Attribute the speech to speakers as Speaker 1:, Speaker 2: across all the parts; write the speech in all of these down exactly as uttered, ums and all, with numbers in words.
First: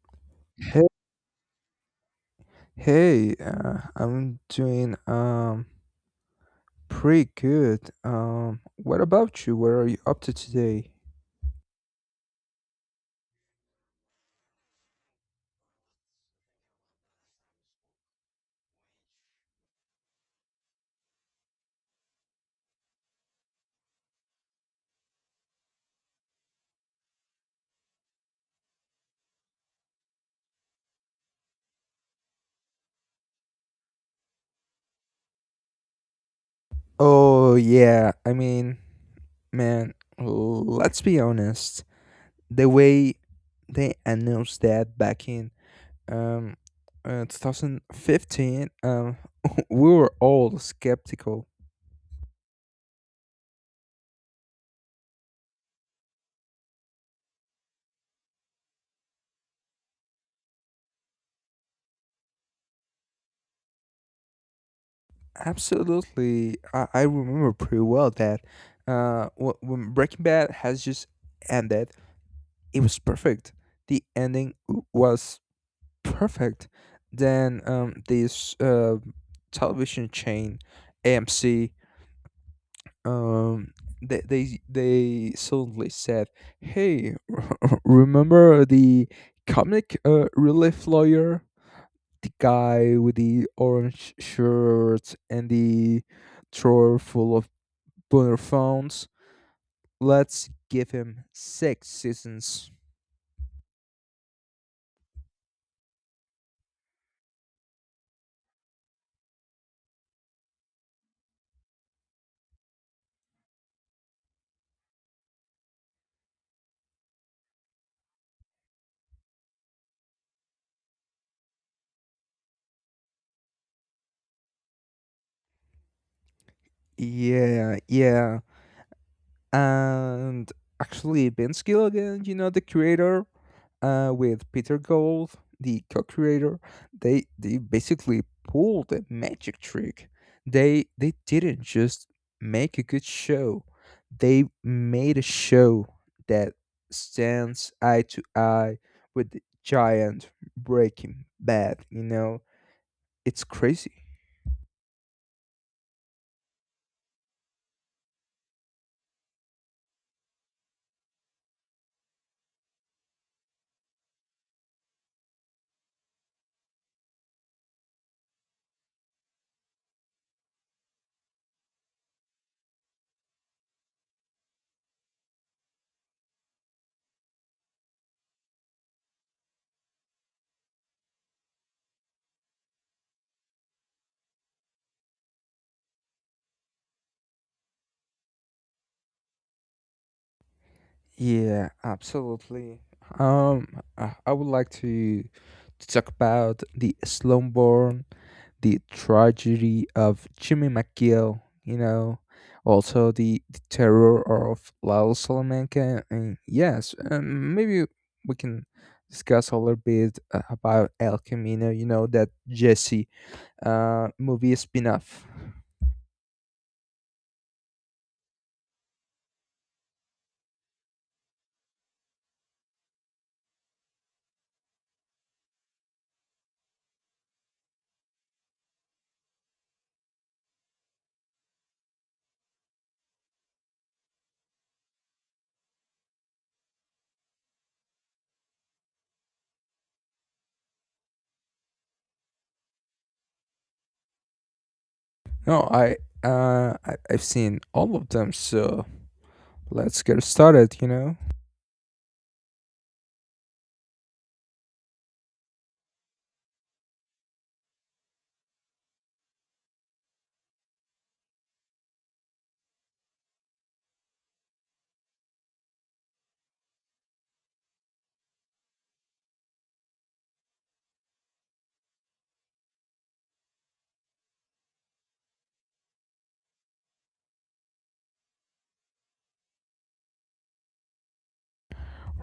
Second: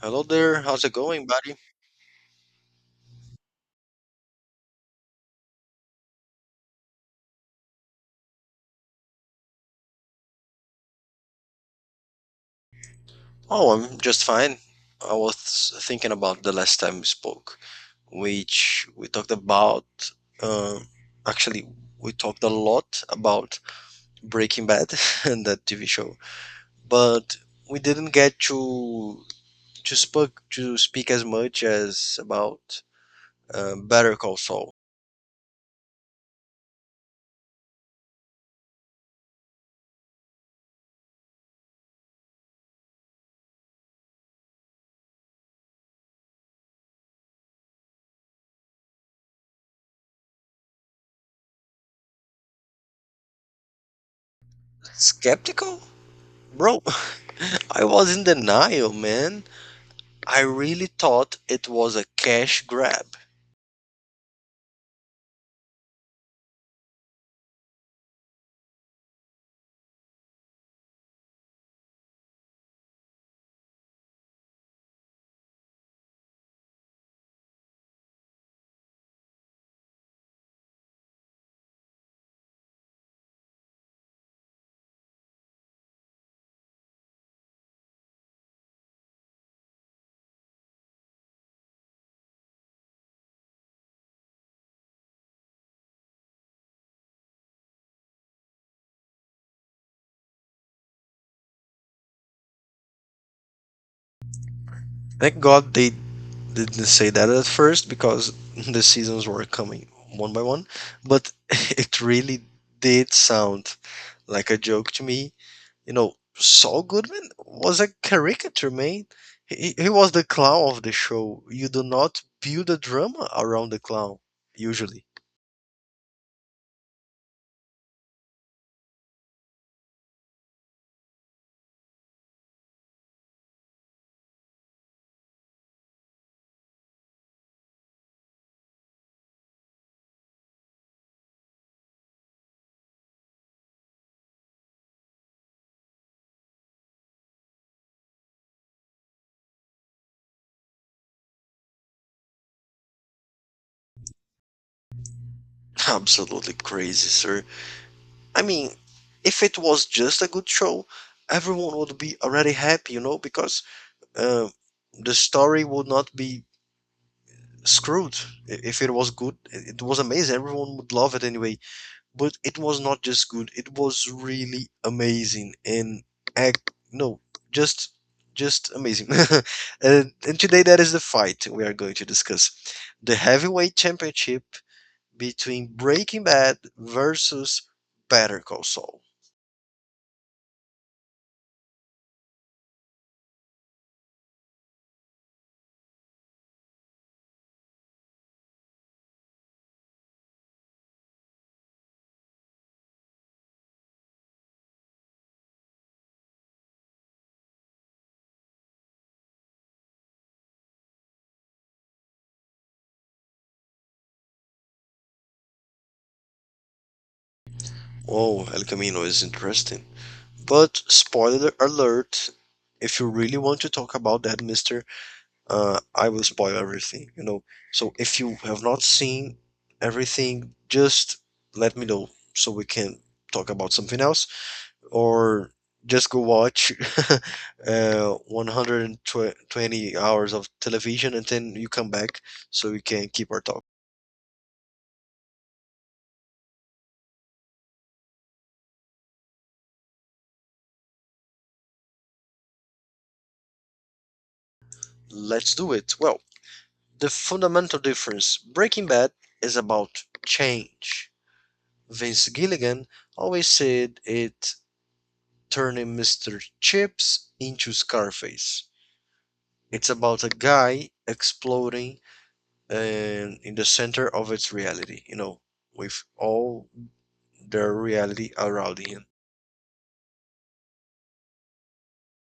Speaker 1: Hello there, how's
Speaker 2: Hey,
Speaker 1: it going, buddy?
Speaker 2: hey, uh, I'm doing um pretty good. Um, what about you? What are you up to today?
Speaker 1: Oh, I'm just fine. I was thinking about the last time we spoke, which we talked about. Uh, actually, we talked a lot about Breaking Bad and that T V show, but we didn't get to to speak to speak as much as about uh, Better Call Saul.
Speaker 2: Oh yeah, I mean, man, l- let's be honest. The way they announced that back in um uh, twenty fifteen, um, we were all skeptical.
Speaker 1: Skeptical, bro. I was in denial, man. I really thought it was a cash grab.
Speaker 2: Absolutely, I, I remember pretty well that uh wh- when Breaking Bad has just ended, it was perfect. The ending w- was perfect. Then um, this uh, television chain, A M C, um, they they they suddenly said, "Hey, remember the comic uh, relief lawyer, the guy with the orange shirt and the drawer full of burner phones? Let's give him six seasons."
Speaker 1: Thank God they didn't say that at first because the seasons were coming one by one, but it really did sound like a joke to me. You know, Saul Goodman was a caricature, man. He, he was the clown of the show. You do not build a drama around the clown, usually.
Speaker 2: Yeah, yeah, and actually Ben Skill again, you know, the creator, uh, with Peter Gold, the co-creator, they they basically pulled a magic trick. They they didn't just make a good show; they made a show that stands eye to eye with the giant Breaking Bad. You know, it's crazy.
Speaker 1: Absolutely crazy, sir. I mean, if it was just a good show, everyone would be already happy, you know, because uh, the story would not be screwed. I- If it was good, i- it was amazing. Everyone would love it anyway. But it was not just good. It was really amazing. And I, no, just just amazing. and, and today that is the fight we are going to discuss. The heavyweight championship between Breaking Bad versus Better Call Saul.
Speaker 2: Yeah, absolutely. Um, I I would like to to talk about the Slumborn, the tragedy of Jimmy McGill. You know, also the, the terror of Lal Salamanca, and yes, um, maybe we can discuss a little bit uh, about El Camino. You know that Jesse uh movie spin-off.
Speaker 1: Oh, El Camino is interesting. But spoiler alert, if you really want to talk about that, mister, uh, I will spoil everything, you know. So if you have not seen everything, just let me know so we can talk about something else, or just go watch uh, one hundred twenty hours of television and then you come back so we can keep our talk.
Speaker 2: No, I uh I, I've seen all of them, so let's get started. You know.
Speaker 1: Let's do it. Well, the fundamental difference: Breaking Bad is about change. Vince Gilligan always said it: turning Mister Chips into Scarface. It's about a guy exploding and in the center of its reality, you know, with all their reality around him.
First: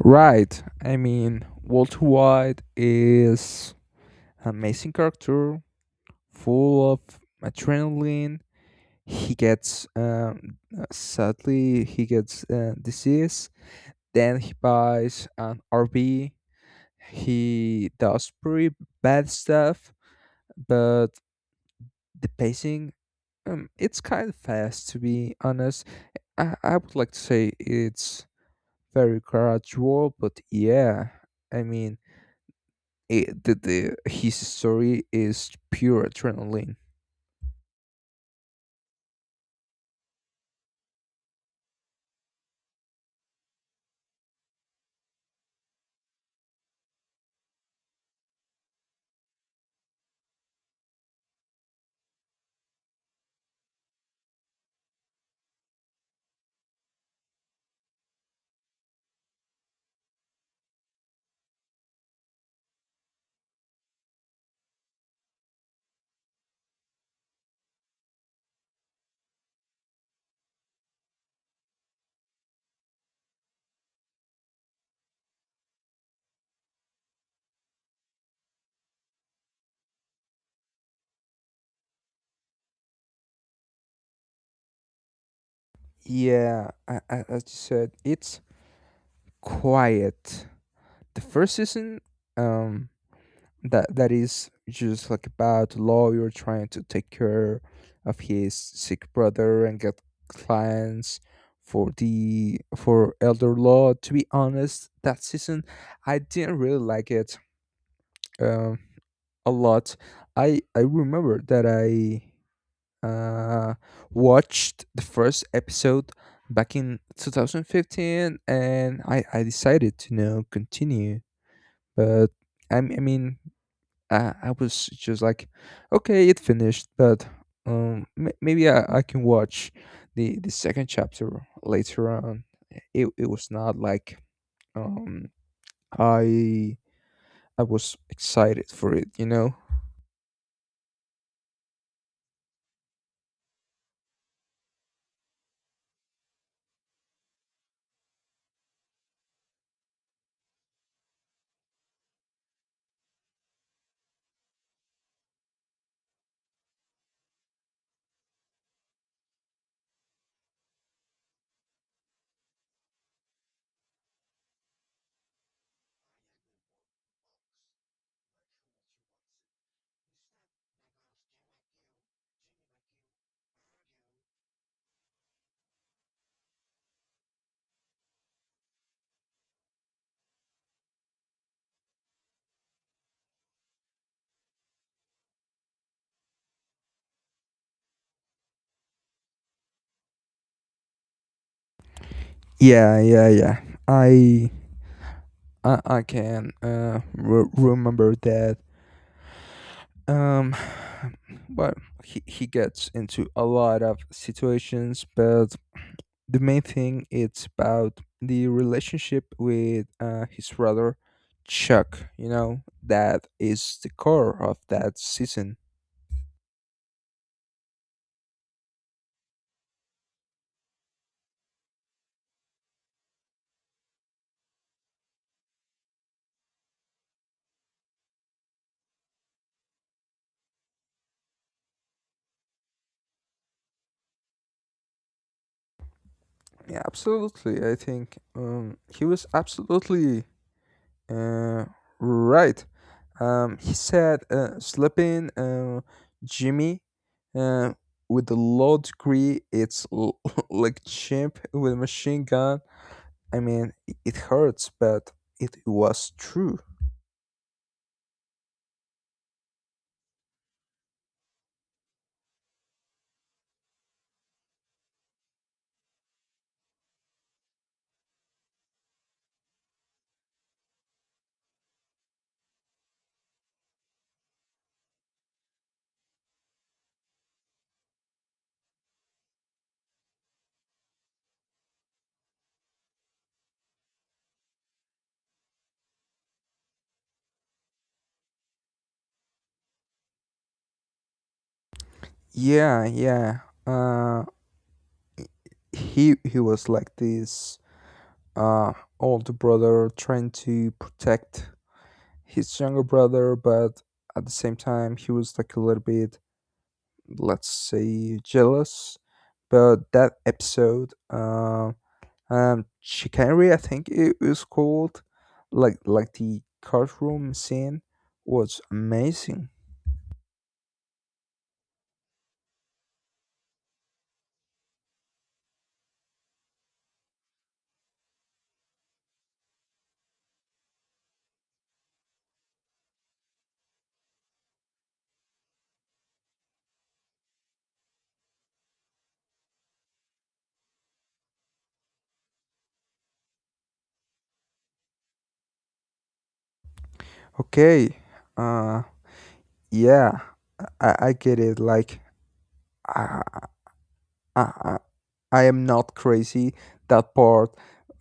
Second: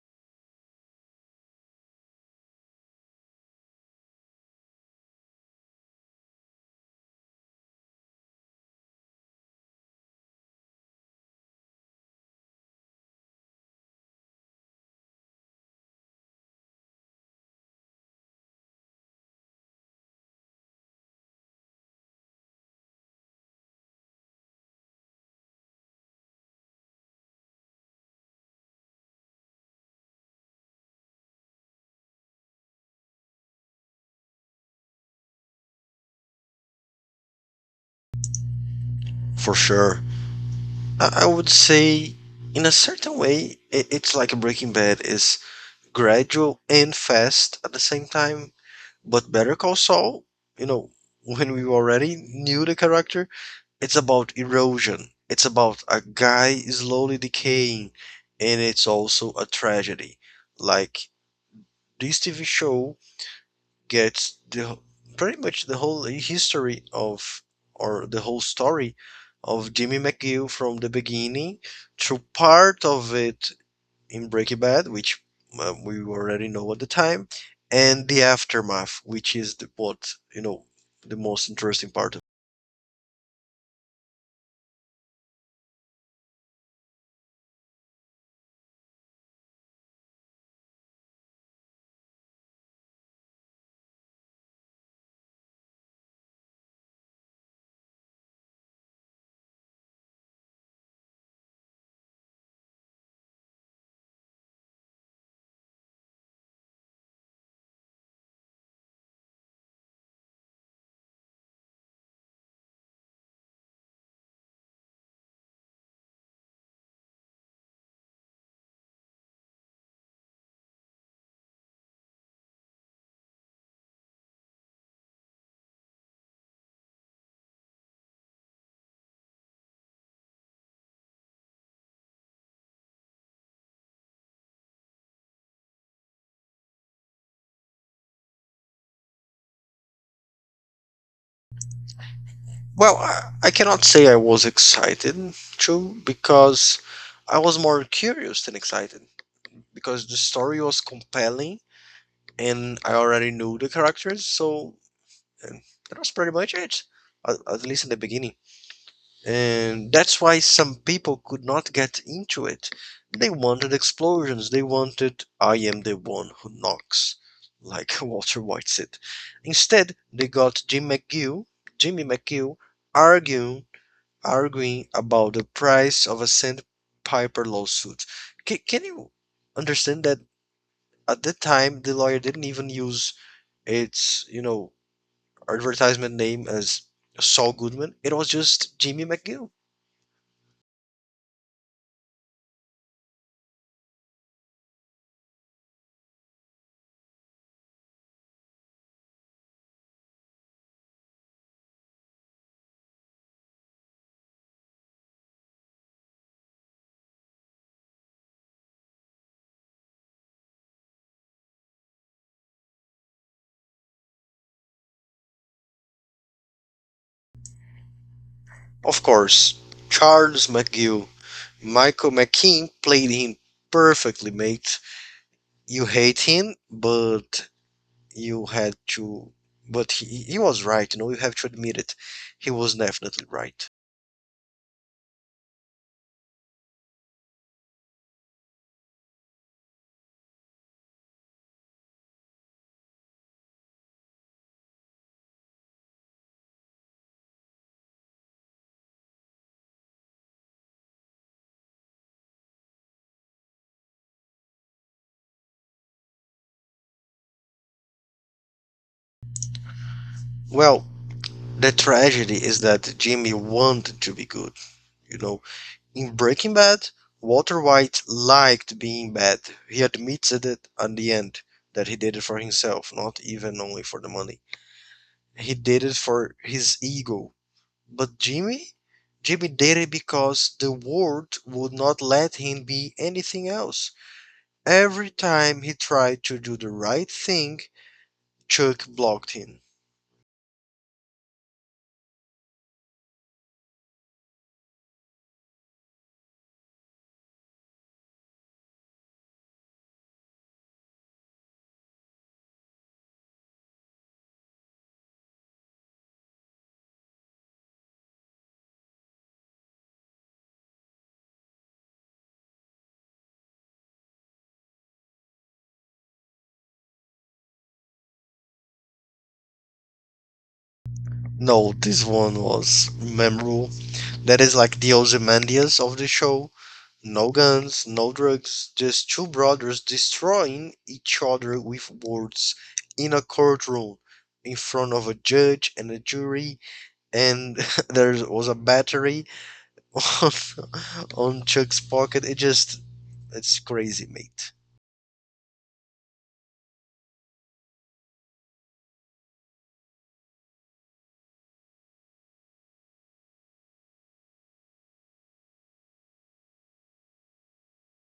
Speaker 2: Right. I mean, Walter White is an amazing character, full of adrenaline. He gets, um, uh, sadly, he gets uh, disease. Then he buys an R V. He does pretty bad stuff, but the pacing, um, it's kind of fast, to be honest. I, I would like to say it's very gradual, but yeah, I mean it, the, the his story is pure adrenaline.
Speaker 1: For sure. I would say, in a certain way, it's like Breaking Bad is gradual and fast at the same time, but Better Call Saul, you know, when we already knew the character, it's about erosion. It's about a guy slowly decaying, and it's also a tragedy. Like this T V show gets the pretty much the whole history of, or the whole story of Jimmy McGill from the beginning through part of it in Breaking Bad, which uh, we already know at the time, and the aftermath, which is the what you know the most interesting part.
Speaker 2: Yeah, a- a- as you said, it's quiet. The first season, um, that that is just like about a lawyer trying to take care of his sick brother and get clients for the for elder law. To be honest, that season I didn't really like it um a lot. I I remember that I uh, watched the first episode back in two thousand fifteen, and I, I decided to you know continue. But I, m- I mean I, I was just like, okay, it finished, but um m- maybe I, I can watch the the second chapter later on. It, it was not like, um I I was excited for it, you know.
Speaker 1: Well, I I cannot say I was excited, true, because I was more curious than excited because the story was compelling and I already knew the characters, so uh, that was pretty much it, at, at least in the beginning. And that's why some people could not get into it. They wanted explosions, they wanted I am the one who knocks, like Walter White said. Instead, they got Jim McGill, Jimmy McGill, arguing arguing about the price of a sandpiper lawsuit. Can, can you understand that at that time the lawyer didn't even use its you know advertisement name as Saul Goodman? It was just Jimmy McGill.
Speaker 2: Yeah, yeah, yeah, I I, I can uh, re- remember that. Um, but he, he gets into a lot of situations, but the main thing, it's about the relationship with uh, his brother Chuck. You know that is the core of that season.
Speaker 1: Of course, Charles McGill, Michael McKean played him perfectly, mate. You hate him, but you had to. But he, he was right, you know, you have to admit it. He was definitely right.
Speaker 2: Yeah, absolutely. I think um, he was absolutely uh, right. Um, he said, uh, "Sleeping, uh, Jimmy, uh, with a low degree, it's l- like chimp with a machine gun. I mean, i- it hurts, but it was true.
Speaker 1: Well, the tragedy is that Jimmy wanted to be good. You know, in Breaking Bad, Walter White liked being bad. He admitted it at the end that he did it for himself, not even only for the money. He did it for his ego. But Jimmy, Jimmy did it because the world would not let him be anything else. Every time he tried to do the right thing, Chuck blocked him.
Speaker 2: Yeah, yeah. Uh, he he was like this uh older brother trying to protect his younger brother, but at the same time, he was like a little bit, let's say, jealous. But that episode, uh, um Chicanery, I think it was called, like like the courtroom scene was amazing.
Speaker 1: No, this one was memorable. That is like the Ozymandias of the show. No guns, no drugs, just two brothers destroying each other with words in a courtroom in front of a judge and a jury. And there was a battery on, on Chuck's pocket. It just, it's crazy, mate.
Speaker 2: Okay, uh yeah, i, I get it, like, I, I I am not crazy. That part,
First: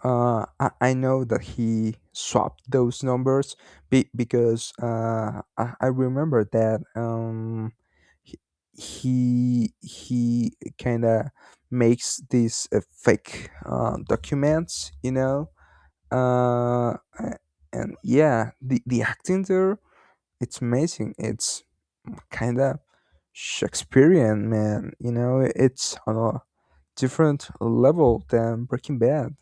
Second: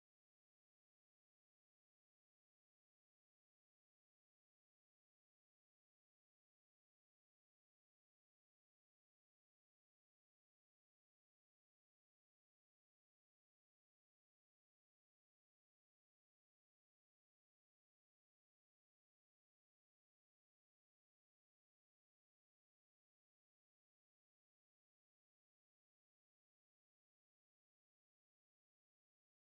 Speaker 2: uh, I, I know that he swapped those numbers, be, because uh, I, I remember that um, he he, he kind of makes these uh, fake uh, documents, you know. Uh, a- and yeah, the the acting there, it's amazing. It's kind of Shakespearean, man. You know, it's on a different level than Breaking Bad.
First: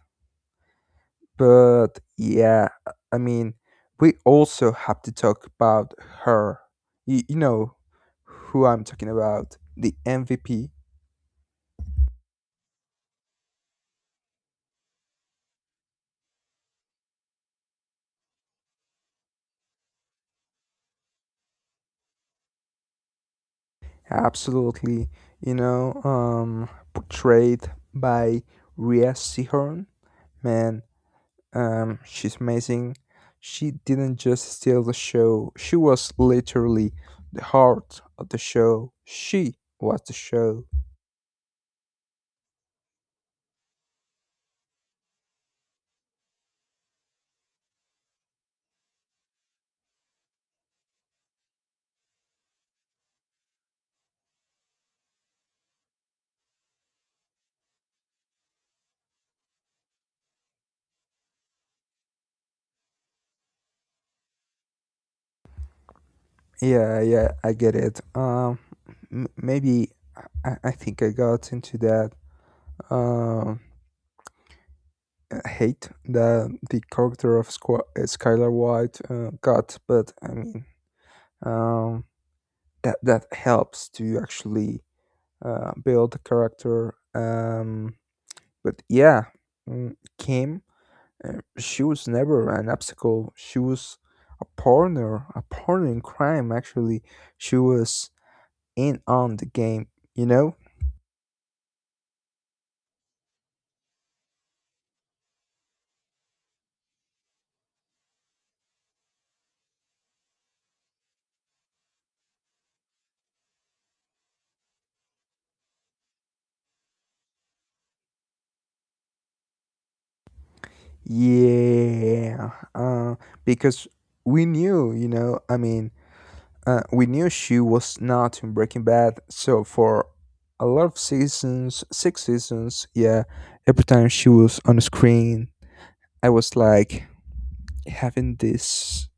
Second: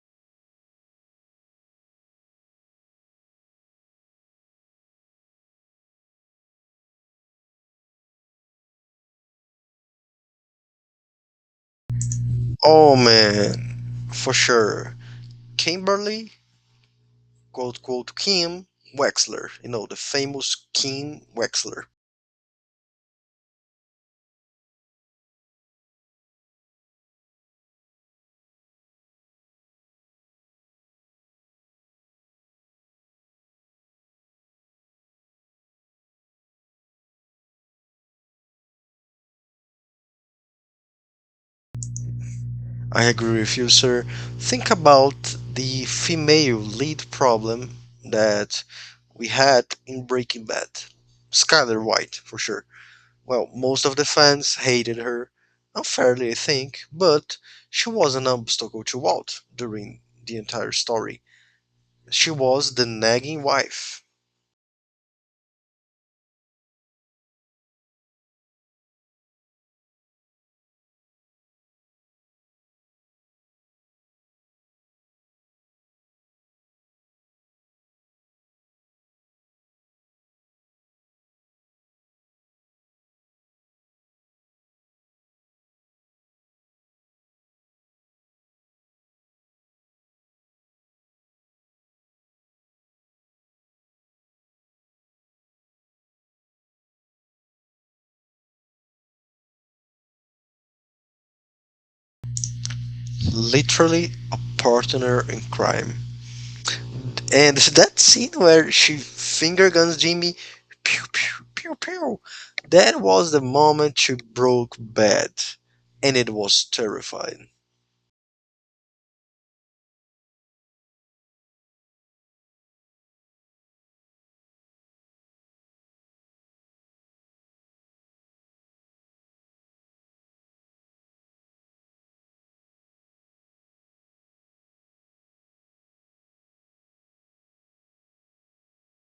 Speaker 2: But yeah, I mean, we also have to talk about her. You, you know who I'm talking about, the M V P.
Speaker 1: Oh man, for sure. Kimberly, quote, quote, Kim Wexler. You know, the famous Kim Wexler.
Speaker 2: Absolutely, you know, um, portrayed by Rhea Seehorn. Man, um, she's amazing. She didn't just steal the show; she was literally the heart of the show. She was the show.
Speaker 1: I agree with you, sir. Think about the female lead problem that we had in Breaking Bad. Skyler White, for sure. Well, most of the fans hated her, unfairly, I think, but she was an obstacle to Walt during the entire story. She was the nagging wife,
Speaker 2: Yeah, yeah, I get it. Um, m- maybe I, I think I got into that um hate that the character of Squ- uh, Skylar White uh, got, but I mean, um, that that helps to actually uh, build the character. Um, but yeah, mm, Kim, uh, she was never an obstacle. She was a partner, a partner in crime. Actually, she was in on the game, you know.
Speaker 1: literally a partner in crime. And that scene where she finger guns Jimmy, pew pew pew pew, that was the moment she broke bad, and it was terrifying.
Speaker 2: Yeah, uh, because we knew, you know, I mean, uh, we knew she was not in Breaking Bad. So for a lot of seasons, six seasons, yeah, every time she was on the screen, I was like having this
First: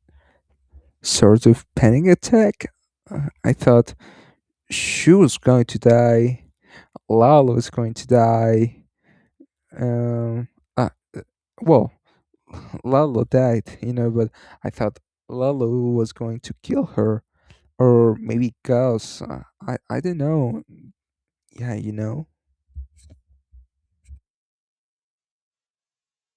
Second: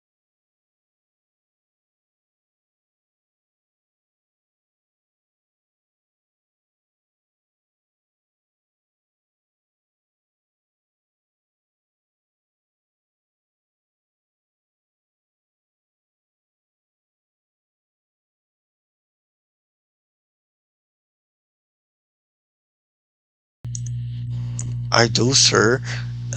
Speaker 2: sort of panic attack. Uh, I thought she was going to die, Lalo was going to die. Um, uh, uh, well, Lalo died, you know, but I thought Lalo was going to kill her, or maybe Gus. Uh, I I don't know. Yeah, you know.
Speaker 1: I do, sir.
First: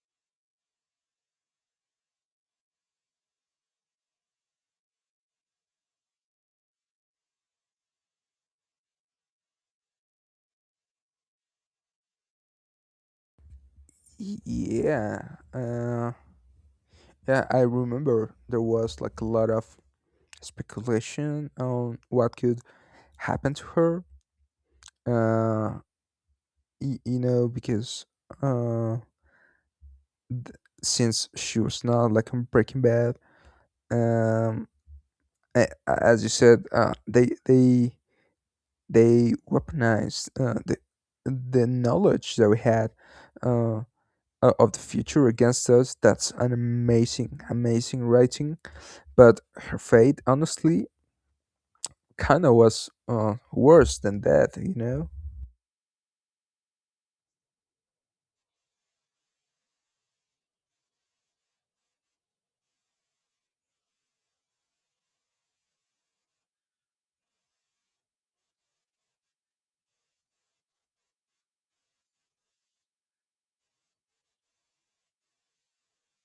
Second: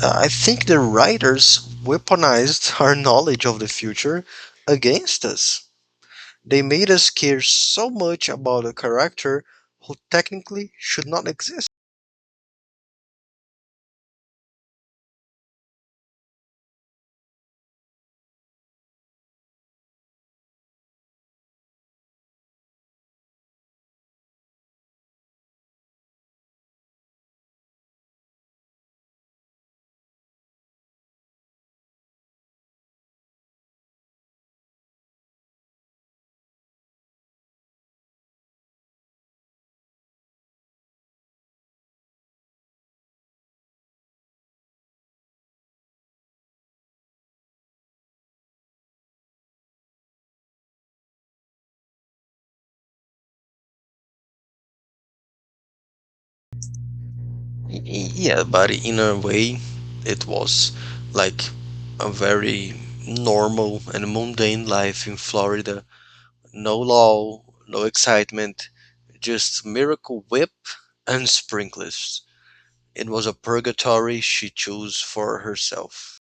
Speaker 1: Uh, I think the writers weaponized our knowledge of the future against us. They made us care so much about a character who technically should not exist.
Speaker 2: Y- Yeah. Uh yeah, I remember there was, like, a lot of speculation on what could happen to her. Uh y- you know, because uh th- since she was not, like, in Breaking Bad, um a- a- as you said, uh they they they weaponized uh, the the knowledge that we had, uh, o- of the future against us. That's an amazing, amazing writing. But her fate, honestly, kind of was uh, worse than that, you know?
Speaker 1: Y- y- Yeah, but in a way, it was like a very normal and mundane life in Florida. No law, no excitement, just Miracle Whip and sprinklers. It was a purgatory she chose for herself.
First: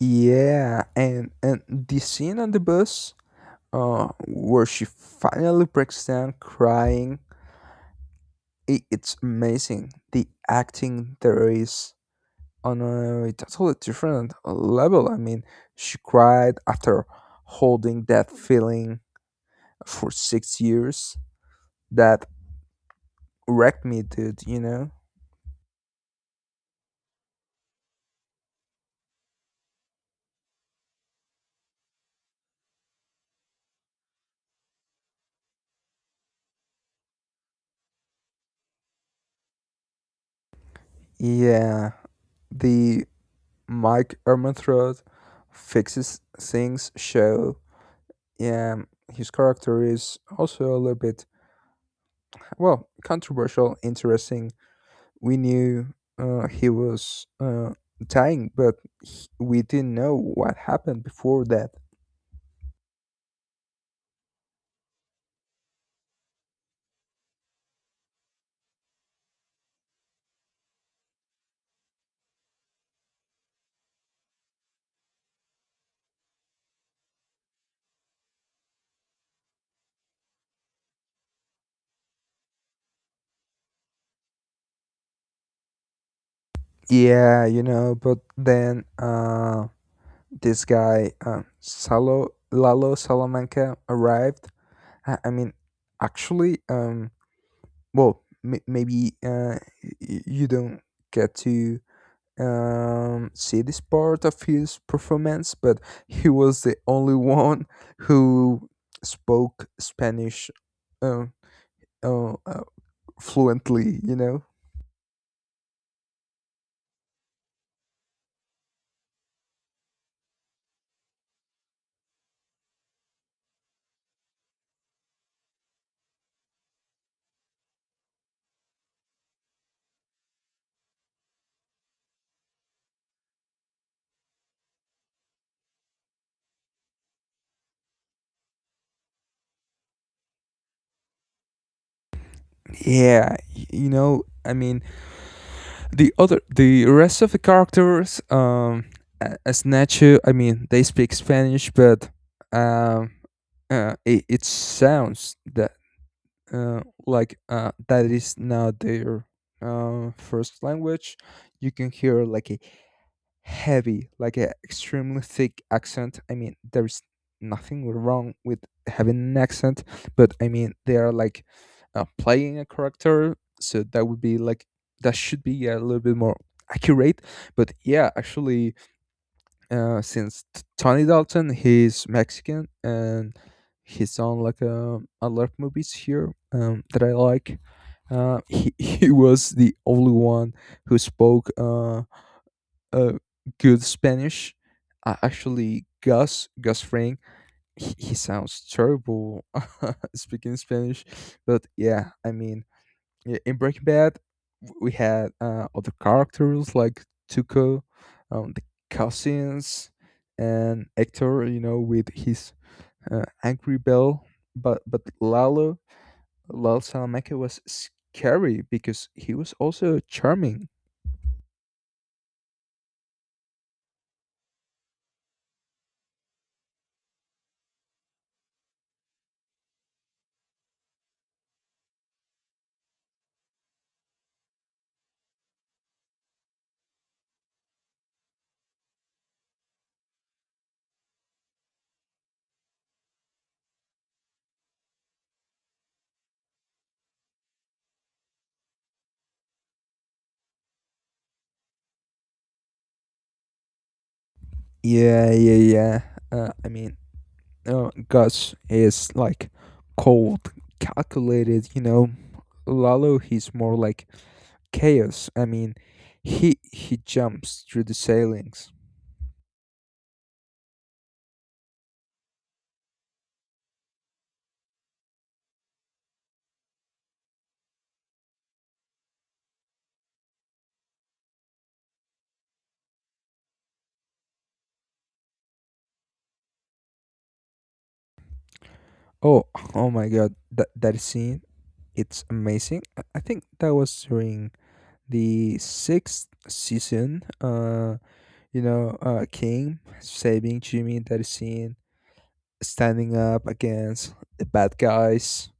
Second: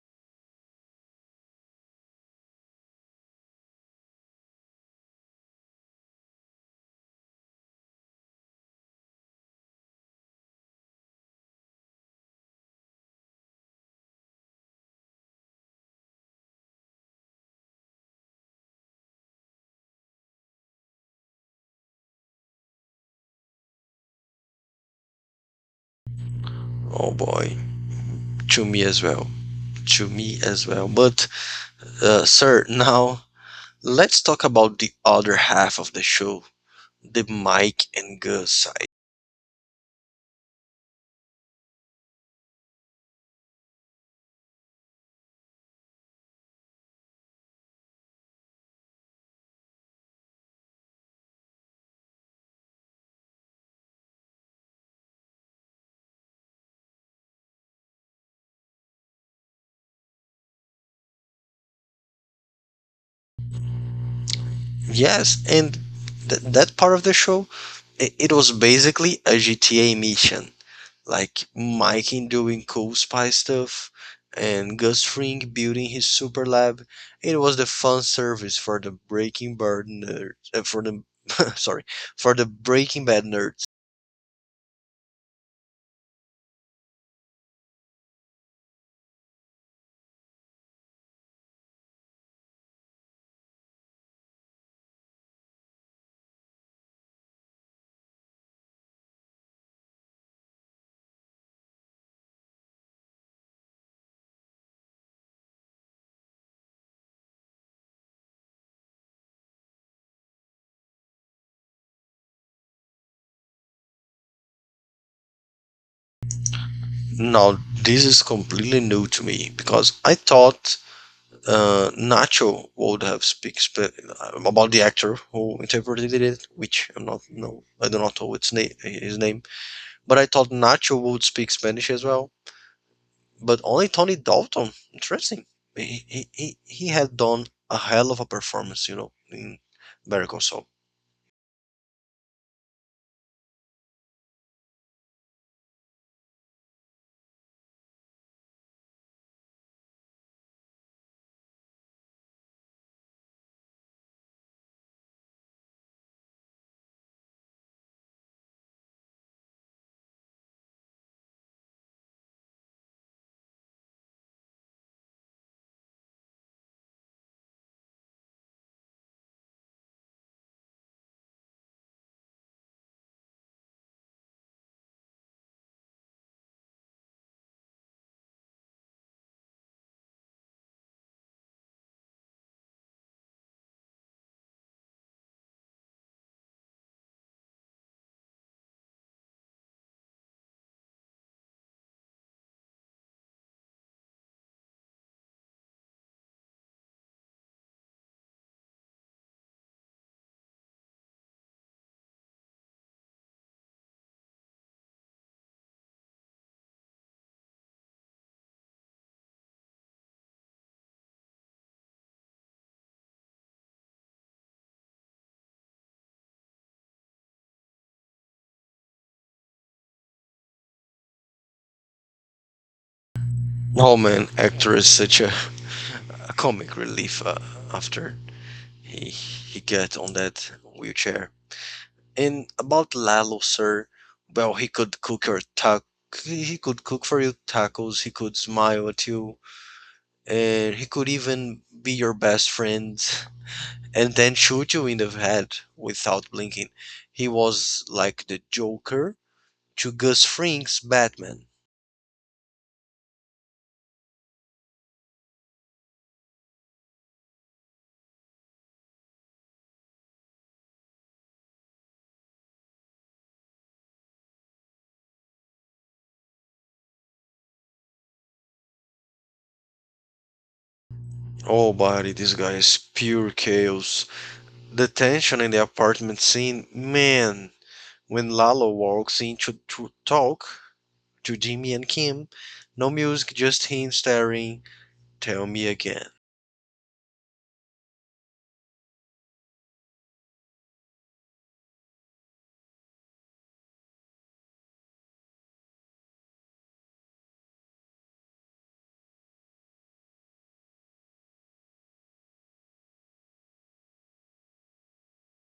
Speaker 2: Yeah, and and the scene on the bus, uh, where she finally breaks down crying. i- It's amazing. The acting there is on a totally different uh, level. I mean, she cried after holding that feeling for six years. That wrecked me, dude, you know?
Speaker 1: Oh boy, to me as well. To me as well. But, uh, sir, now let's talk about the other half of the show, the Mike and Gus.
Speaker 2: Yeah, the Mike Ehrmantraut fixes things show. Yeah, his character is also a little bit, well, controversial, interesting. We knew uh, he was uh, dying, but he- we didn't know what happened before that.
Speaker 1: Yes, and th- that part of the show, it, it was basically a G T A mission, like Mikey doing cool spy stuff and Gus Fring building his super lab. It was the fun service for the Breaking Bad nerds, uh, for the sorry, for the Breaking Bad nerds.
Speaker 2: Yeah, you know, but then uh, this guy, um, Salo, Lalo Salamanca, arrived. I, I mean, actually, um, well, m- maybe uh, y- y- you don't get to um, see this part of his performance, but he was the only one who spoke Spanish um, uh, uh, fluently, you know?
Speaker 1: Now, this is completely new to me because I thought uh, Nacho would have speak sp- about the actor who interpreted it, which I'm not no, I do not know its name his name, but I thought Nacho would speak Spanish as well. But only Tony Dalton, interesting. He he he, he had done a hell of a performance, you know, in Better Call Saul.
Speaker 2: Yeah, y- you know, I mean, the other the rest of the characters, um a- as Nacho, I mean, they speak Spanish, but um uh, it, it sounds that, uh, like, uh, that is not their uh, first language. You can hear, like, a heavy, like an extremely thick accent. I mean, there's nothing wrong with having an accent, but I mean, they are, like, uh, playing a character, so that would be like that should be a little bit more accurate. But yeah, actually, uh, since T- Tony Dalton, he's Mexican, and he's done, like, a, a lot of movies here, um, that I like. Uh, he, he was the only one who spoke. Uh, uh, Good Spanish. Uh, actually, Gus Gus Fring, he, he sounds terrible speaking Spanish. But yeah, I mean, yeah, in Breaking Bad, w- we had uh, other characters like Tuco, um, the cousins, and Hector. You know, with his uh, angry bell. But but Lalo, Lalo Salamanca was scary because he was also charming.
Speaker 1: Oh man, actor is such a, a comic relief uh, after he he get on that wheelchair. And about Lalo, sir, well, he could cook your tac he could cook for you tacos, he could smile at you, and he could even be your best friend and then shoot you in the head without blinking. He was like the Joker to Gus Fring's Batman.
Speaker 2: Yeah, yeah, yeah. Uh, I mean, uh, Gus is like cold, calculated. You know, Lalo, he's more like chaos. I mean, he he jumps through the ceilings.
Speaker 1: Oh, buddy, this guy is pure chaos. The tension in the apartment scene, man, when Lalo walks in to, to talk, to Jimmy and Kim. No music, just him staring. Tell me again.
Speaker 2: Oh, oh my God! That that scene, it's amazing. I I think that was during the sixth season. Uh, you know, uh, King saving Jimmy. That scene, standing up against the bad guys,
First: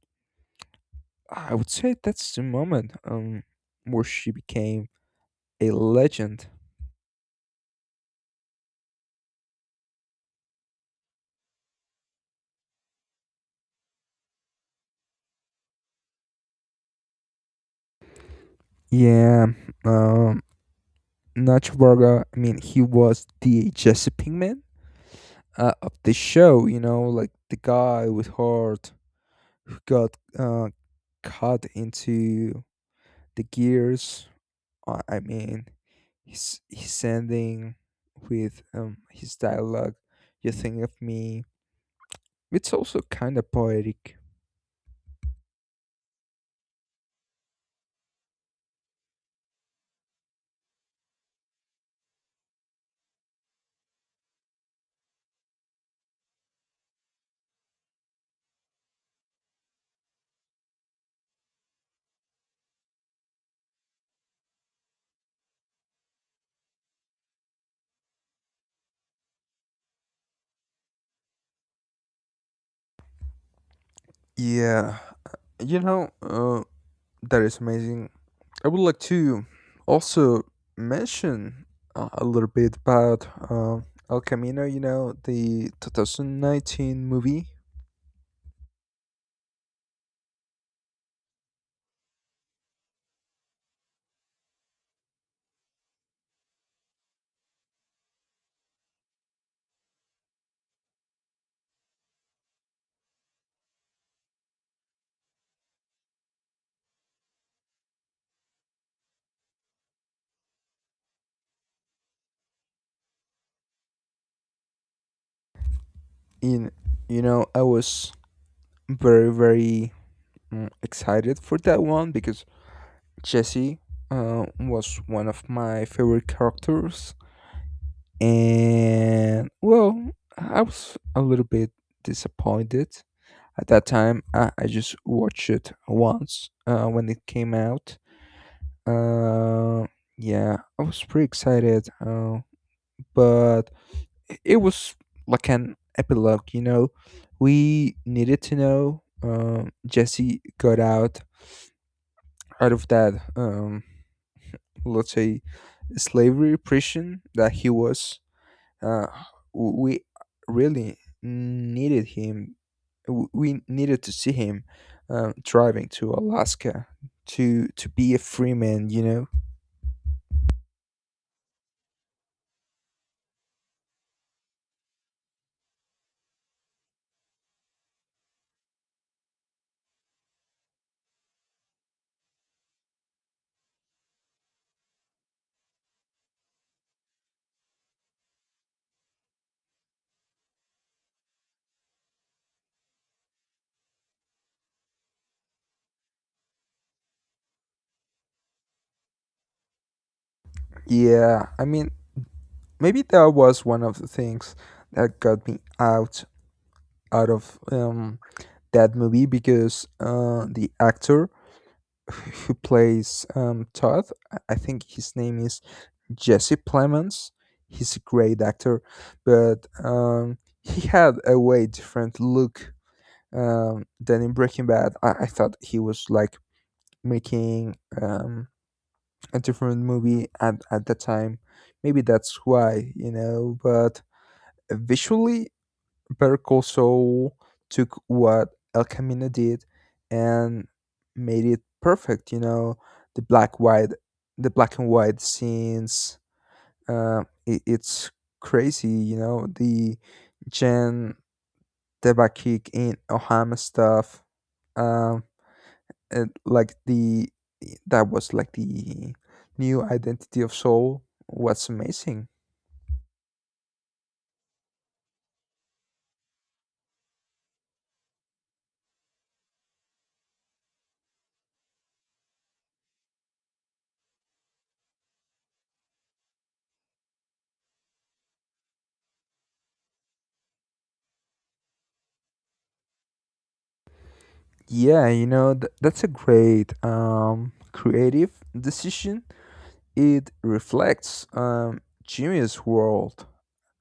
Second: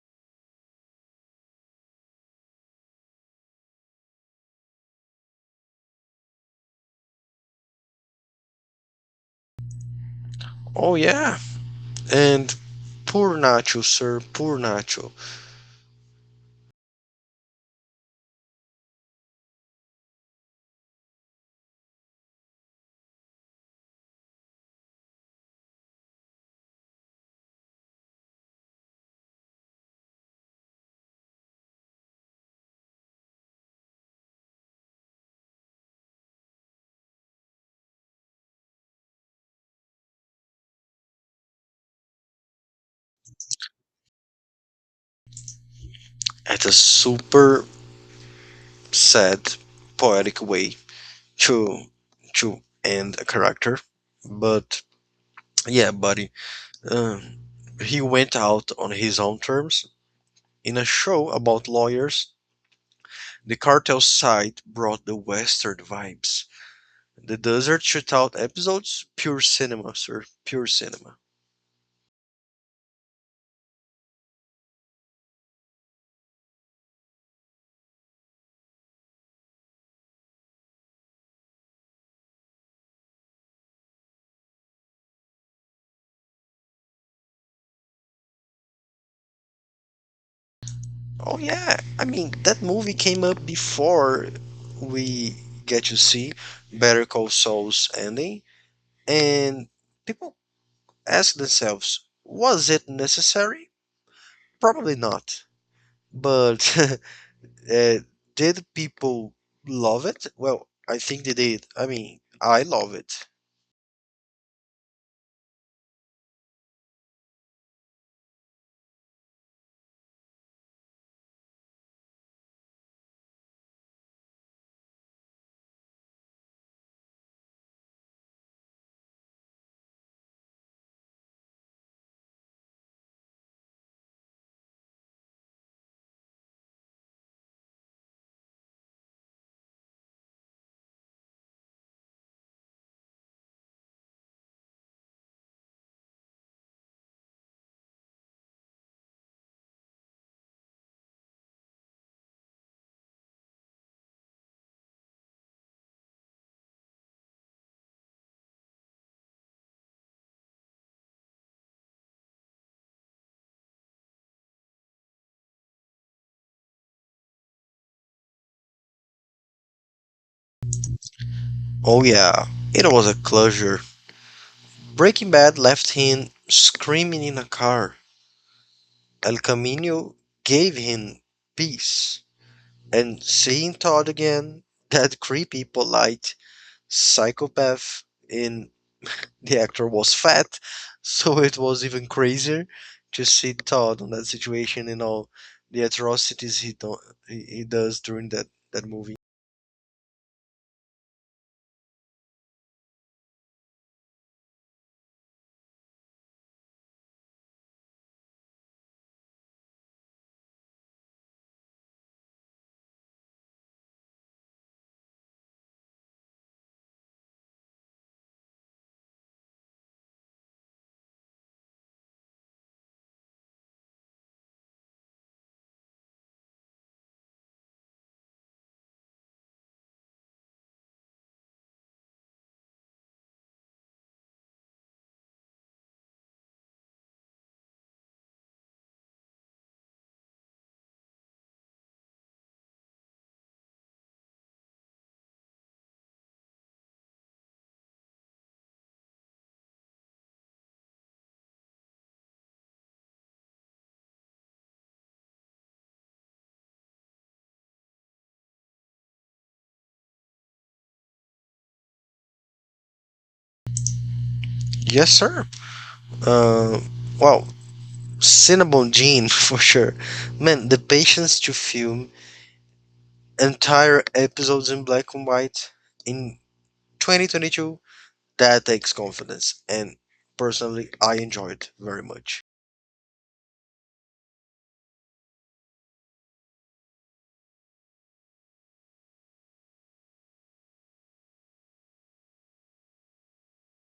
Speaker 2: I would say that's the moment Um, where she became a legend.
Speaker 1: Oh, yeah. And poor Nacho, sir, poor Nacho.
Speaker 2: Yeah, um, Nacho Varga. I mean, he was the Jesse Pinkman uh, of the show. You know, like the guy with heart who got uh, cut into the gears. Uh, I mean, he's he's ending with um his dialogue. You think of me. It's also kind of poetic.
Speaker 1: It's a super sad, poetic way to to end a character. But yeah, buddy. Um, he went out on his own terms in a show about lawyers. The cartel side brought the western vibes. The desert shootout episodes, pure cinema, sir, pure cinema.
Speaker 2: Yeah, you know, uh, that is amazing. I would like to also mention uh, a little bit about uh, El Camino. You know, the twenty nineteen movie.
Speaker 1: Oh yeah, I mean that movie came up before we get to see Better Call Saul's ending, and people ask themselves, was it necessary? Probably not. But uh, did people love it? Well, I think they did. I mean, I love it.
Speaker 2: In, you know, I was very, very mm, excited for that one, because Jesse uh, was one of my favorite characters, and, well, I was a little bit disappointed at that time. I, I just watched it once uh, when it came out. Uh, yeah, I was pretty excited, uh, but i- it was like an epilogue, you know. We needed to know. Um, Jesse got out out of that, um, let's say, slavery prison that he was. Uh, w- we really needed him. w- We needed to see him uh, driving to Alaska to to be a free man, you know.
Speaker 1: Oh yeah, it was a closure. Breaking Bad left him screaming in a car. El Camino gave him peace. And seeing Todd again, that creepy, polite psychopath, in the actor was fat, so it was even crazier to see Todd in that situation and all the atrocities he do- he he does during that that movie.
Speaker 2: Yeah, I mean, maybe that was one of the things that got me out out of um, that movie, because uh, the actor who plays um, Todd, I I think his name is Jesse Plemons. He's a great actor, but um, he had a way different look, um, than in Breaking Bad. I, I thought he was, like, making um, a different movie at, at the time. Maybe that's why, you know, but visually Percoso took what El Camino did and made it perfect. You know, the black white, the black and white scenes. Uh, it, it's crazy. You know, the Jen Debakik in Ohama stuff. Um, and, like, the that was like the new identity of Soul. Was amazing.
Speaker 1: Yes, sir. Uh, well, Cinnabon Gene for sure. Man, the patience to film entire episodes in black and white in twenty twenty-two. That takes confidence, and personally, I enjoy it very much.
Speaker 2: Yeah, you know, th- that's a great um, creative decision. It reflects um, Jimmy's world.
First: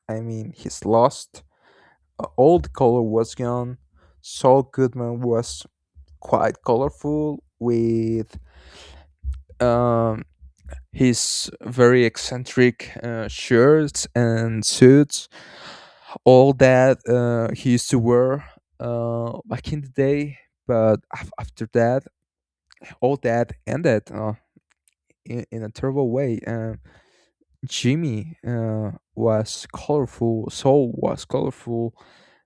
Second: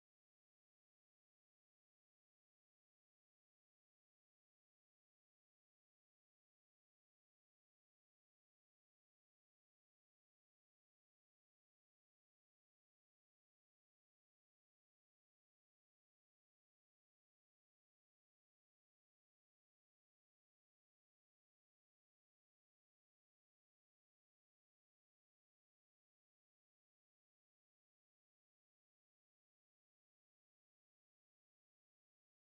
Speaker 2: I mean, he's lost. Uh, all the color was gone. Saul Goodman was quite colorful with um, his very eccentric uh, shirts and suits. All that uh, he used to wear uh, back in the day. But af- after that, all that ended uh, in, in a terrible way. Uh, Jimmy uh, was colorful, Saul was colorful,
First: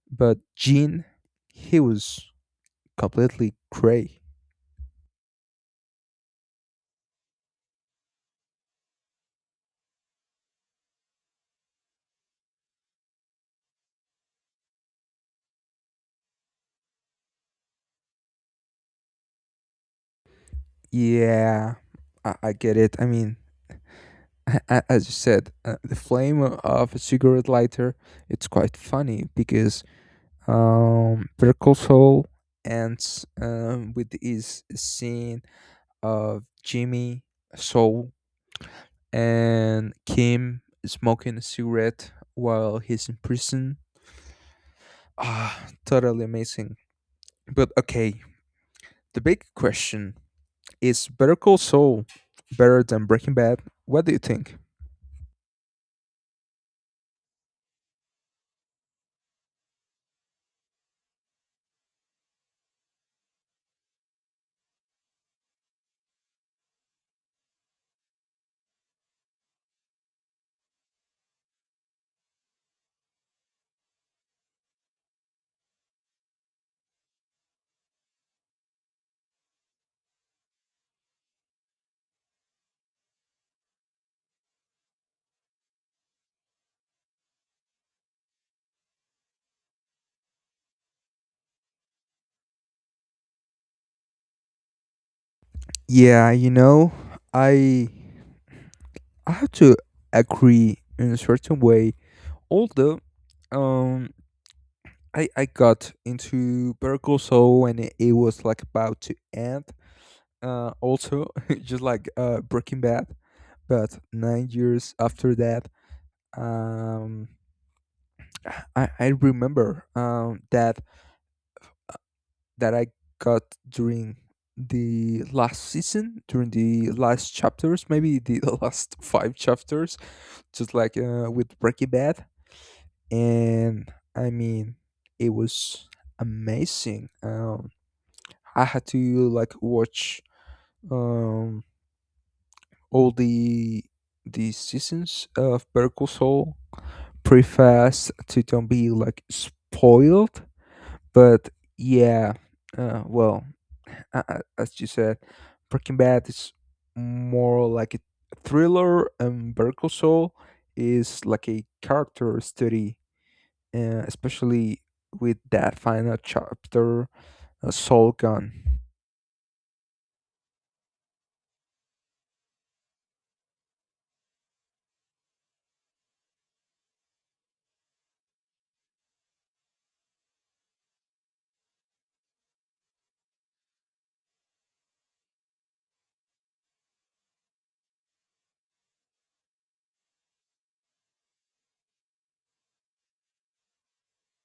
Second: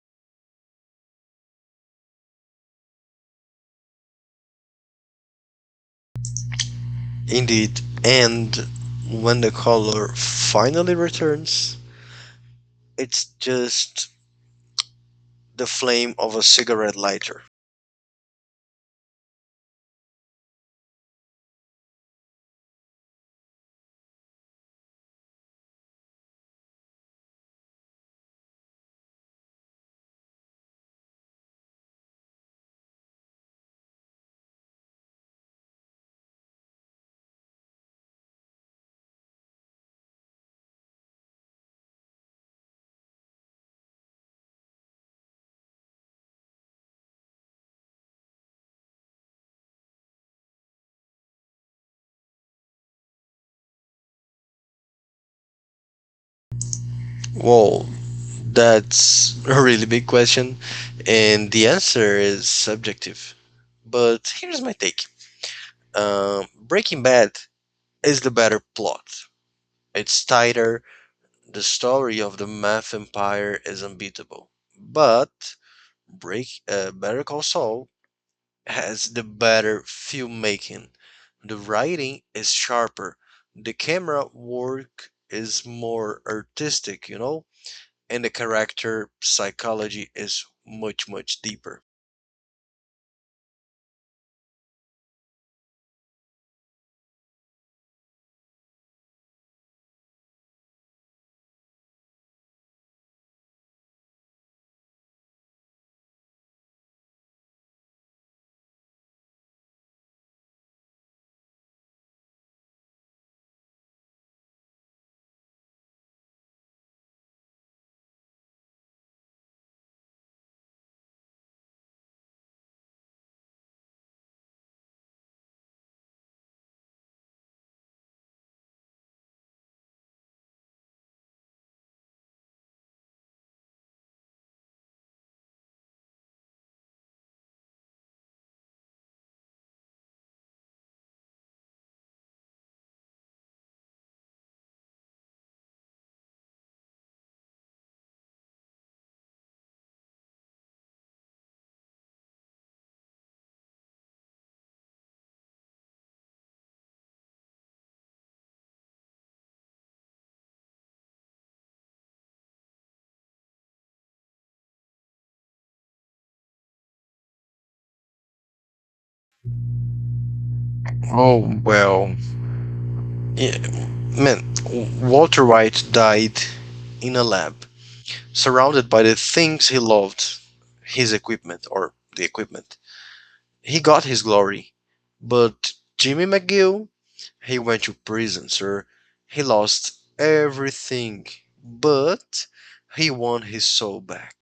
Speaker 2: but Gene, he was completely gray.
Speaker 1: Indeed, and when the color finally returns, it's just the flame of a cigarette lighter.
Speaker 2: Yeah, I, I get it. I mean, a- a- as you said, uh, the flame of a cigarette lighter, it's quite funny because um, Vertical Soul ends um, with his scene of Jimmy, Soul, and Kim smoking a cigarette while he's in prison. Ah, totally amazing. But okay, the big question is, Better Call Saul better than Breaking Bad? What do you think?
Speaker 1: Well, that's a really big question, and the answer is subjective. But here's my take. Um Breaking Bad is the better plot. It's tighter, the story of the meth empire is unbeatable. But Break, uh, Better Call Saul has the better filmmaking. The writing is sharper. The camera work is more artistic, you know, and the character psychology is much, much deeper.
Speaker 2: Yeah, you know, I I have to agree in a certain way. Although, um, I I got into Better Call Saul when it, it was like about to end. Uh, also, just like uh Breaking Bad, but nine years after that, um, I I remember um that that I got during the last season, during the last chapters, maybe the, last five chapters, just like uh, with Breaking Bad. And I mean, it was amazing. Um, I had to, like, watch um, all the the seasons of Better Call Saul pretty fast to don't be, like, spoiled. But yeah, uh, well, a- a- as you said, Breaking Bad is more like a thriller, and Vertical Soul is like a character study, uh, especially with that final chapter, uh, Soul Gun.
Speaker 1: Oh, well. Yeah, man, W- Walter White died in a lab, surrounded by the things he loved, his equipment or the equipment, he got his glory. But Jimmy McGill, he went to prison, sir. He lost everything, but he won his soul back.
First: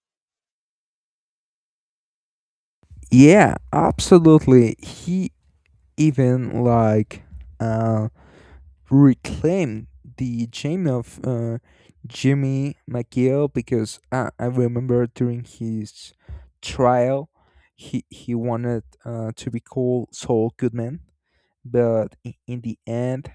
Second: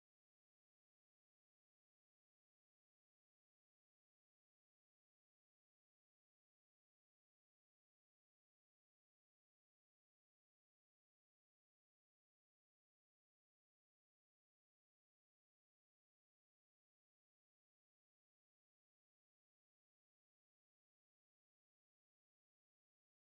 Speaker 2: Yeah, absolutely. He even, like, uh, reclaim the gem of uh, Jimmy McGill, because uh, I remember during his trial, he he wanted uh, to be called Saul Goodman, but i- in the end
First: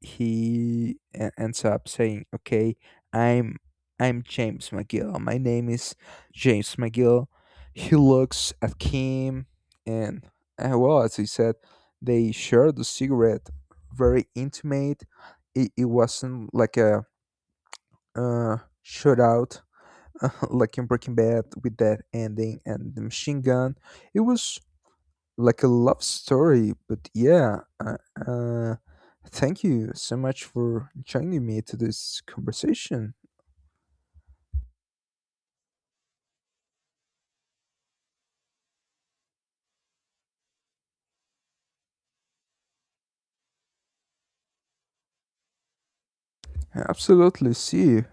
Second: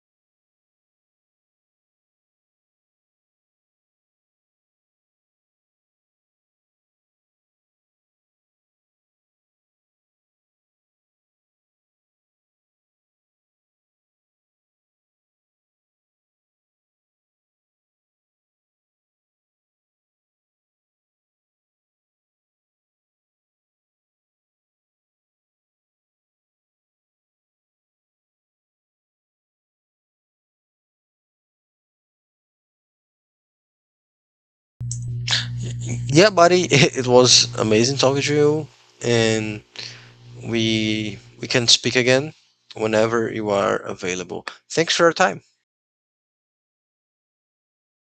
Speaker 2: he e- ends up saying, okay, i'm i'm James McGill. My name is James McGill. He looks at Kim, and uh, well, as he said, they shared the cigarette, very intimate. It, it wasn't like a uh shootout like in Breaking Bad with that ending and the machine gun. It was like a love story. But yeah, uh, uh, thank you so much for joining me to this conversation.
Speaker 1: Yeah, buddy, it, it was amazing talking to you, and we we can speak again whenever you are available. Thanks for your time.
Speaker 2: Absolutely. See you.